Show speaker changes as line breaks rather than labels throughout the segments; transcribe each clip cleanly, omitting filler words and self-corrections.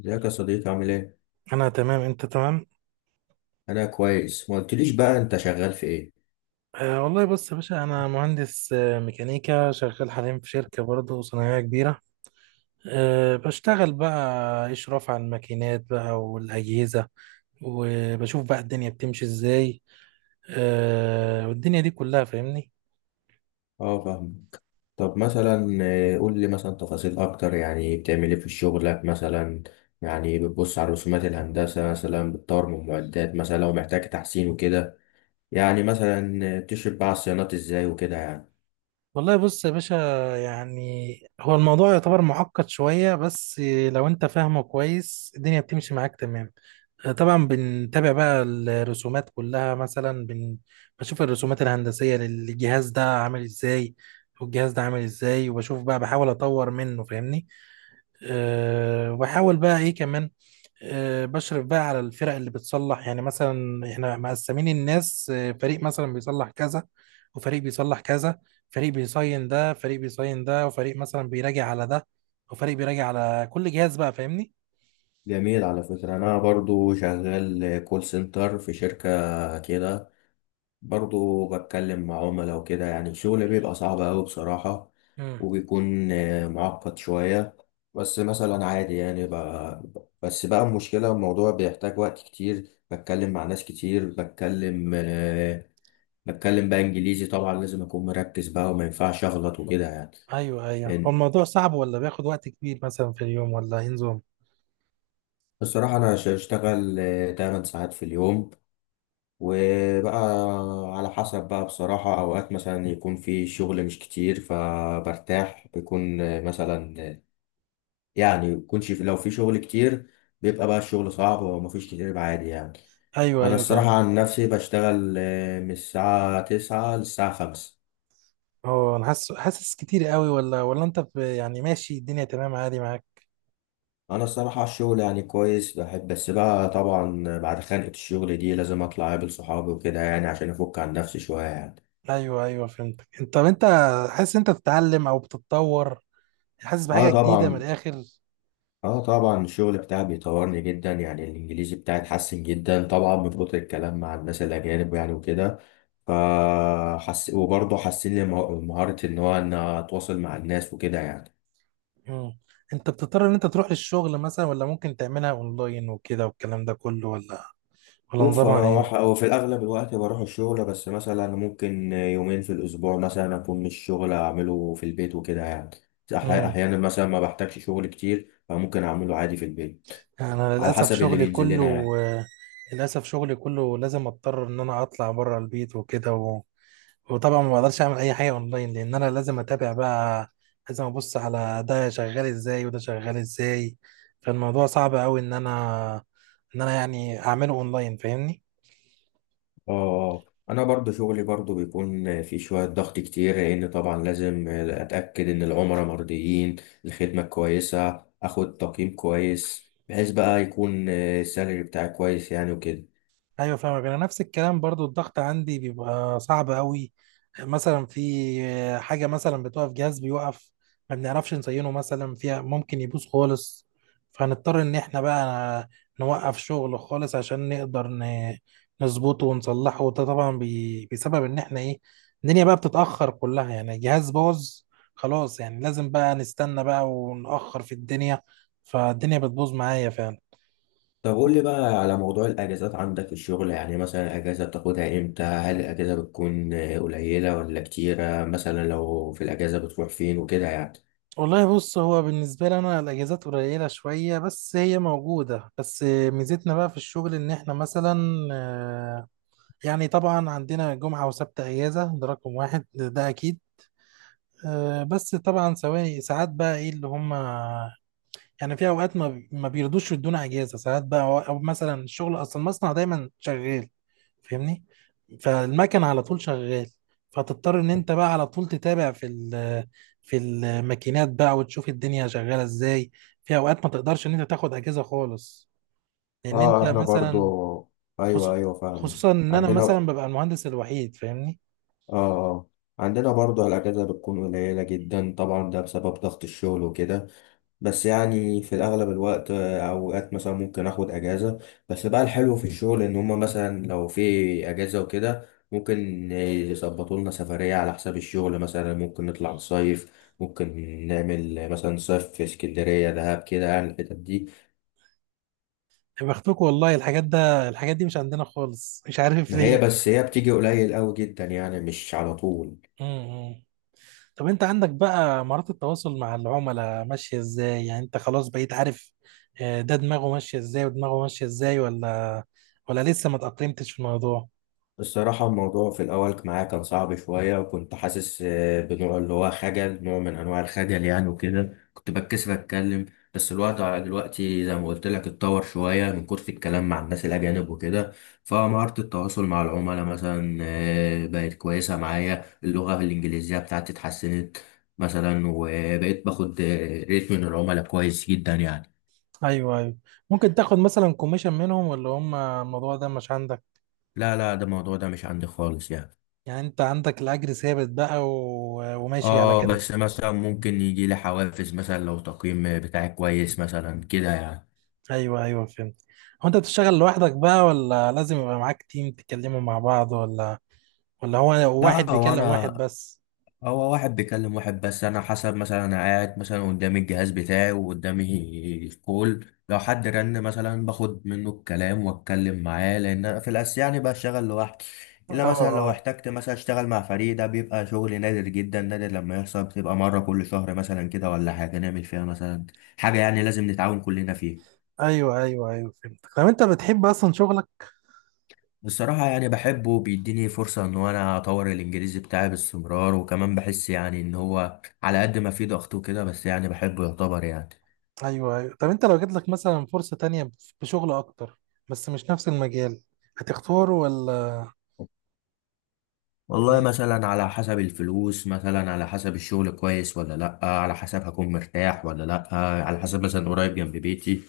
ازيك يا صديقي؟ عامل ايه؟
انا تمام، انت تمام.
انا كويس. ما قلتليش بقى، انت شغال في ايه؟
والله بص يا باشا، انا مهندس ميكانيكا، شغال حاليا في شركه برضه صناعيه كبيره. أه بشتغل بقى اشراف على الماكينات بقى والاجهزه، وبشوف بقى الدنيا بتمشي ازاي. أه والدنيا دي كلها فاهمني.
اه، فاهمك. طب مثلا، قول لي مثلا تفاصيل اكتر، يعني بتعمل ايه في شغلك مثلا؟ يعني بتبص على رسومات الهندسة مثلا، بتطور من معدات مثلا لو محتاج تحسين وكده؟ يعني مثلا تشرف بقى على الصيانات ازاي وكده يعني؟
والله بص يا باشا، يعني هو الموضوع يعتبر معقد شوية، بس لو انت فاهمه كويس الدنيا بتمشي معاك تمام. طبعا بنتابع بقى الرسومات كلها، مثلا بشوف الرسومات الهندسية للجهاز ده عامل ازاي، والجهاز ده عامل ازاي، وبشوف بقى بحاول اطور منه فاهمني. أه وبحاول بقى ايه كمان، بشرف بقى على الفرق اللي بتصلح. يعني مثلا احنا مقسمين الناس، فريق مثلا بيصلح كذا، وفريق بيصلح كذا، فريق بيصين ده، فريق بيصين ده، وفريق مثلا بيراجع على ده، وفريق بيراجع على كل جهاز بقى فاهمني؟
جميل. على فكرة أنا برضو شغال كول سنتر في شركة كده، برضو بتكلم مع عملاء وكده. يعني الشغل بيبقى صعب أوي بصراحة،
امم
وبيكون معقد شوية. بس مثلا عادي يعني، بس بقى المشكلة الموضوع بيحتاج وقت كتير، بتكلم مع ناس كتير، بتكلم بتكلم بقى إنجليزي، طبعا لازم أكون مركز بقى وما ينفعش أغلط وكده يعني.
ايوه ايوه، هو
لأن
الموضوع صعب ولا بياخد وقت كبير مثلا في اليوم، ولا ايه نظام؟
بصراحة أنا بشتغل 8 ساعات في اليوم، وبقى على حسب بقى بصراحة، أوقات مثلا يكون في شغل مش كتير فبرتاح، بيكون مثلا، يعني يكونش لو في شغل كتير بيبقى بقى الشغل صعب، ومفيش كتير يبقى عادي يعني.
ايوه
أنا
ايوه
الصراحة
فاهم.
عن نفسي بشتغل من الساعة 9 للساعة 5.
هو انا حاسس، حاسس كتير قوي ولا انت يعني ماشي الدنيا تمام عادي معاك؟
أنا الصراحة الشغل يعني كويس، بحب، بس بقى طبعا بعد خانقة الشغل دي لازم أطلع أقابل صحابي وكده يعني، عشان أفك عن نفسي شوية يعني.
ايوه ايوه فهمتك. طب انت حاسس انت بتتعلم او بتتطور، حاسس
اه
بحاجه جديده من
طبعا.
الاخر؟
اه طبعا، الشغل بتاعي بيطورني جدا يعني، الانجليزي بتاعي اتحسن جدا طبعا من كتر الكلام مع الناس الاجانب يعني وكده. فحس، وبرضه حسن لي مهارة ان هو ان اتواصل مع الناس وكده يعني.
مم. انت بتضطر ان انت تروح للشغل مثلا، ولا ممكن تعملها اونلاين وكده والكلام ده كله، ولا
شوف،
نظامها
هو
ايه؟
ح- هو في الاغلب الوقت بروح الشغل، بس مثلا ممكن يومين في الاسبوع مثلا اكون مش شغل، اعمله في البيت وكده يعني.
مم.
احيانا مثلا ما بحتاجش شغل كتير فممكن اعمله عادي في البيت،
انا
على
للاسف
حسب اللي
شغلي
بينزل لنا
كله
يعني.
للاسف شغلي كله لازم اضطر ان انا اطلع بره البيت وكده، وطبعا ما بقدرش اعمل اي حاجه اونلاين، لان انا لازم اتابع بقى، لازم ابص على ده شغال ازاي وده شغال ازاي. فالموضوع صعب قوي ان انا يعني اعمله اونلاين فاهمني.
اه، انا برضو شغلي برضو بيكون في شوية ضغط كتير، لان طبعا لازم اتاكد ان العملاء مرضيين، الخدمة كويسة، اخد تقييم كويس بحيث بقى يكون السالري بتاعي كويس يعني وكده.
ايوه فاهمك. انا نفس الكلام برضو، الضغط عندي بيبقى صعب قوي، مثلا في حاجه مثلا بتقف، جهاز بيوقف، ما بنعرفش نزينه مثلا، فيها ممكن يبوظ خالص. فهنضطر ان احنا بقى نوقف شغل خالص عشان نقدر نظبطه ونصلحه، وده طبعا بسبب ان احنا ايه، الدنيا بقى بتتاخر كلها. يعني جهاز باظ خلاص، يعني لازم بقى نستنى بقى ونأخر في الدنيا، فالدنيا بتبوظ معايا فعلا.
طب قول لي بقى على موضوع الاجازات عندك في الشغل، يعني مثلا الاجازة بتاخدها امتى؟ هل الاجازة بتكون قليلة ولا كتيرة؟ مثلا لو في الاجازة بتروح فين وكده يعني؟
والله بص، هو بالنسبة لي أنا الأجازات قليلة شوية، بس هي موجودة. بس ميزتنا بقى في الشغل إن إحنا مثلا، آه، يعني طبعا عندنا جمعة وسبت أجازة، ده رقم واحد ده أكيد. بس طبعا سواء ساعات بقى إيه اللي هم، يعني في اوقات ما بيرضوش يدونا اجازه ساعات بقى، أو مثلا الشغل اصلا المصنع دايما شغال فاهمني، فالمكن على طول شغال، فتضطر ان انت بقى على طول تتابع في الماكينات بقى، وتشوف الدنيا شغاله ازاي. في اوقات ما تقدرش ان انت تاخد اجازه خالص، لان انت
اه، احنا برضو،
مثلا،
ايوه
خصو-
ايوه، فاهم.
خصوصا ان انا
عندنا،
مثلا ببقى المهندس الوحيد فاهمني.
اه اه، عندنا برضه الأجازة بتكون قليلة جدا، طبعا ده بسبب ضغط الشغل وكده. بس يعني في الأغلب الوقت أوقات مثلا ممكن آخد أجازة. بس بقى الحلو في الشغل إن هما مثلا لو في أجازة وكده، ممكن يظبطوا لنا سفرية على حساب الشغل. مثلا ممكن نطلع نصيف، ممكن نعمل مثلا صيف في اسكندرية، دهب، كده يعني الحتت دي.
يا بختكم والله، الحاجات دي مش عندنا خالص، مش عارف
ما هي
ليه.
بس هي بتيجي قليل أوي جدا يعني، مش على طول.
طب انت عندك بقى مهارات التواصل مع العملاء ماشية ازاي؟ يعني انت خلاص بقيت عارف ده دماغه ماشية ازاي ودماغه ماشية ازاي، ولا ولا لسه ما تأقلمتش في الموضوع؟
الصراحة الموضوع في الأول معايا كان صعب شوية، وكنت حاسس بنوع اللي هو خجل، نوع من أنواع الخجل يعني، وكده كنت بتكسف أتكلم. بس الوقت على دلوقتي زي ما قلت لك اتطور شوية، من كتر الكلام مع الناس الأجانب وكده. فمهارة التواصل مع العملاء مثلا بقت كويسة معايا، اللغة الإنجليزية بتاعتي اتحسنت مثلا، وبقيت باخد ريت من العملاء كويس جدا يعني.
ايوه ايوه. ممكن تاخد مثلا كوميشن منهم، ولا هم الموضوع ده مش عندك؟
لا لا، ده الموضوع ده مش عندي خالص يعني.
يعني انت عندك الاجر ثابت بقى وماشي على
اه،
كده؟
بس مثلا ممكن يجي لي حوافز، مثلا لو تقييم بتاعي كويس مثلا كده يعني.
ايوه ايوه فهمت. هو انت بتشتغل لوحدك بقى، ولا لازم يبقى معاك تيم تتكلموا مع بعض، ولا ولا هو واحد
لا، هو
بيكلم
انا،
واحد بس؟
هو واحد بيكلم واحد بس. انا حسب مثلا، انا قاعد مثلا قدامي الجهاز بتاعي وقدامي الكول، لو حد رن مثلا باخد منه الكلام واتكلم معاه، لان انا في الاساس يعني بشتغل لوحدي. الا مثلا لو
اه.
احتجت مثلا اشتغل مع فريق، ده بيبقى شغل نادر جدا. نادر لما يحصل، بتبقى مرة كل شهر مثلا كده، ولا حاجة نعمل فيها مثلا حاجة يعني لازم نتعاون كلنا فيها.
ايوه ايوه ايوه فهمتك. طب انت بتحب اصلا شغلك؟
بصراحة يعني بحبه، بيديني فرصة إن أنا أطور الإنجليزي بتاعي باستمرار، وكمان بحس يعني إن هو على قد ما فيه ضغط وكده، بس يعني بحبه، يعتبر يعني.
ايوه ايوه. طب انت لو جات لك مثلا فرصه تانية بشغل اكتر، بس مش نفس المجال، هتختاره ولا؟
والله
يعني
مثلا على حسب الفلوس، مثلا على حسب الشغل كويس ولا لأ، على حسب هكون مرتاح ولا لأ، على حسب مثلا قريب جنب بيتي،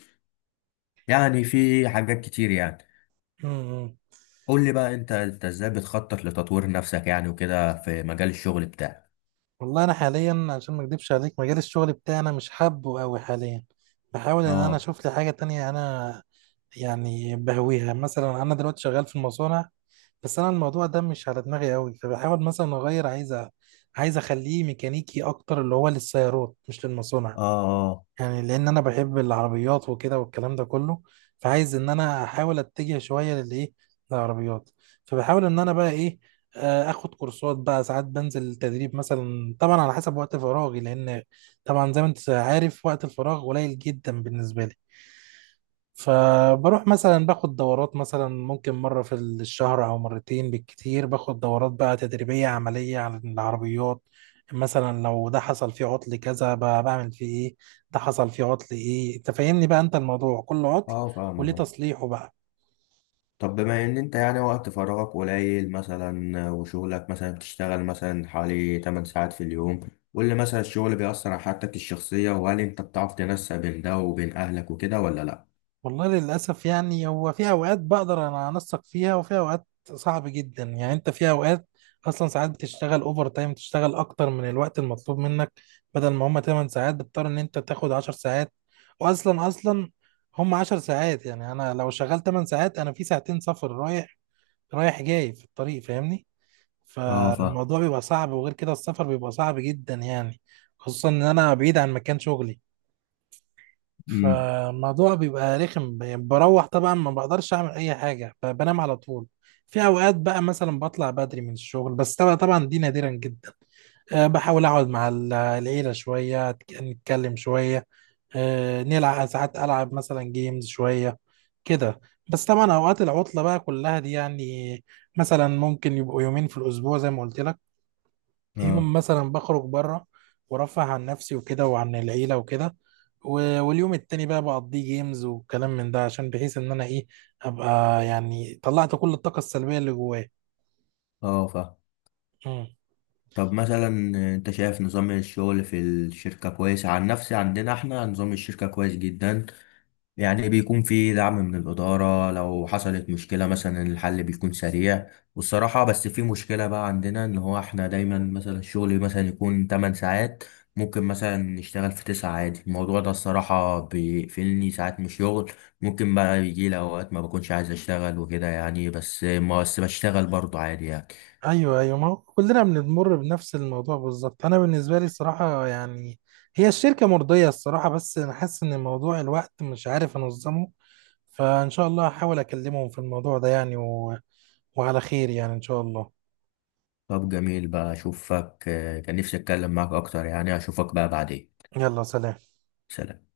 يعني في حاجات كتير يعني.
إمم.
قول لي بقى، أنت إزاي بتخطط لتطوير نفسك يعني وكده في مجال الشغل بتاعك؟
والله انا حاليا عشان ما اكدبش عليك، مجال الشغل بتاعنا مش حابه قوي حاليا، بحاول ان انا
اه
اشوف لي حاجه تانية. انا يعني بهويها، مثلا انا دلوقتي شغال في المصانع بس انا الموضوع ده مش على دماغي قوي، فبحاول مثلا اغير، عايز اخليه ميكانيكي اكتر، اللي هو للسيارات مش للمصانع.
اه
يعني لان انا بحب العربيات وكده والكلام ده كله، فعايز ان انا احاول اتجه شويه للايه، للعربيات. فبحاول ان انا بقى ايه، اخد كورسات بقى ساعات، بنزل تدريب مثلا، طبعا على حسب وقت فراغي، لان طبعا زي ما انت عارف وقت الفراغ قليل جدا بالنسبه لي. فبروح مثلا باخد دورات، مثلا ممكن مرة في الشهر أو مرتين بالكتير، باخد دورات بقى تدريبية عملية على العربيات. مثلا لو ده حصل فيه عطل كذا، بعمل فيه ايه، ده حصل فيه عطل ايه، تفهمني بقى انت الموضوع، كل
اه
عطل
اه فاهمك.
وليه تصليحه بقى.
طب بما ان انت يعني وقت فراغك قليل مثلا، وشغلك مثلا بتشتغل مثلا حوالي 8 ساعات في اليوم، قول لي مثلا الشغل بيأثر على حياتك الشخصية؟ وهل انت بتعرف تنسق بين ده وبين اهلك وكده ولا لا؟
والله للأسف يعني، هو في أوقات بقدر أنا أنسق فيها، وفي أوقات صعب جدا يعني. أنت في أوقات أصلا ساعات بتشتغل أوفر تايم، تشتغل أكتر من الوقت المطلوب منك. بدل ما هما 8 ساعات بتضطر إن أنت تاخد 10 ساعات، وأصلا هما 10 ساعات يعني، أنا لو شغال 8 ساعات، أنا في ساعتين سفر، رايح جاي في الطريق فاهمني.
اه، فاهم.
فالموضوع بيبقى صعب، وغير كده السفر بيبقى صعب جدا يعني، خصوصا إن أنا بعيد عن مكان شغلي.
امم.
فالموضوع بيبقى رخم يعني، بروح طبعا ما بقدرش اعمل اي حاجه، بنام على طول. في اوقات بقى مثلا بطلع بدري من الشغل، بس طبعا دي نادرا جدا. أه بحاول اقعد مع العيله شويه، نتكلم شويه، أه نلعب ساعات، العب مثلا جيمز شويه كده. بس طبعا اوقات العطله بقى كلها دي يعني، مثلا ممكن يبقوا يومين في الاسبوع زي ما قلت لك،
اه
يوم مثلا بخرج بره، ورفه عن نفسي وكده وعن العيلة وكده، واليوم التاني بقى بقضيه جيمز وكلام من ده، عشان بحيث ان انا ايه، ابقى يعني طلعت كل الطاقة السلبية اللي جوايا.
اه، فاهم.
مم.
طب مثلا، انت شايف نظام الشغل في الشركة كويس؟ عن نفسي عندنا احنا نظام الشركة كويس جدا يعني، بيكون في دعم من الإدارة لو حصلت مشكلة، مثلا الحل بيكون سريع. والصراحة بس في مشكلة بقى عندنا، إن هو إحنا دايما مثلا الشغل مثلا يكون 8 ساعات، ممكن مثلا نشتغل في 9 عادي. الموضوع ده الصراحة بيقفلني ساعات من الشغل، ممكن بقى يجي لي أوقات ما بكونش عايز أشتغل وكده يعني، بس ما بس بشتغل برضه عادي يعني.
ايوه ايوه، ما هو كلنا بنمر بنفس الموضوع بالظبط. انا بالنسبة لي الصراحة يعني هي الشركة مرضية الصراحة، بس انا حاسس ان موضوع الوقت مش عارف انظمه. فان شاء الله هحاول اكلمهم في الموضوع ده يعني، وعلى خير يعني ان شاء الله.
طب جميل بقى، أشوفك، كان نفسي أتكلم معاك أكتر يعني، أشوفك بقى بعدين.
يلا سلام.
سلام.